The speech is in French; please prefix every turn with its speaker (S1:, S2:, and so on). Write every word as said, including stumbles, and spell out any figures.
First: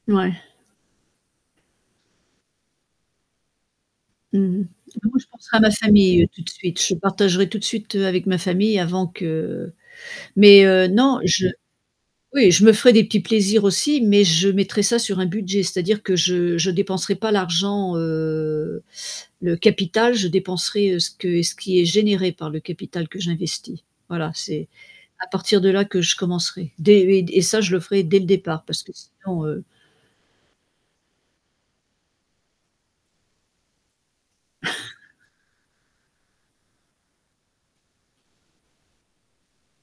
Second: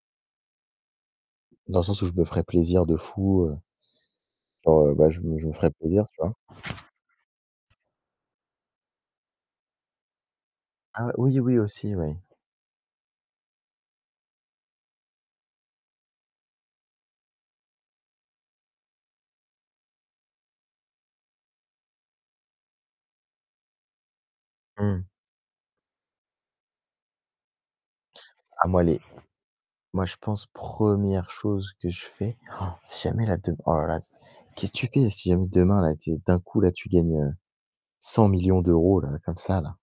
S1: Ouais.
S2: Dans le sens où je me ferais plaisir de fou, heu
S1: Mmh mh.
S2: genre, heu bah
S1: Bah moi
S2: je
S1: je
S2: me je me
S1: penserais à ma
S2: ferais plaisir, tu
S1: famille, heu,
S2: vois?
S1: tout de suite, je partagerais tout de suite, heu, avec ma famille avant que mais heu,
S2: Ah, ouais
S1: non
S2: oui,
S1: je
S2: oui, aussi, oui.
S1: oui je me ferais des petits plaisirs aussi, mais je mettrais ça sur un budget, c'est-à-dire que je je dépenserais pas l'argent, heu, le capital je dépenserais, heu, ce que ce qui est généré par le capital que j'investis. Voilà, c'est
S2: Mmh mh.
S1: à partir de là que je commencerais. Dès et ça je le ferais dès le départ
S2: Ah moi
S1: parce que
S2: les
S1: sinon, heu
S2: moi je pense première chose que je fais si jamais là dem oh là là c qu'est-ce que tu fais si jamais demain là t'es d'un coup là tu gagnes, heu, cent millions d'euros là comme ça là?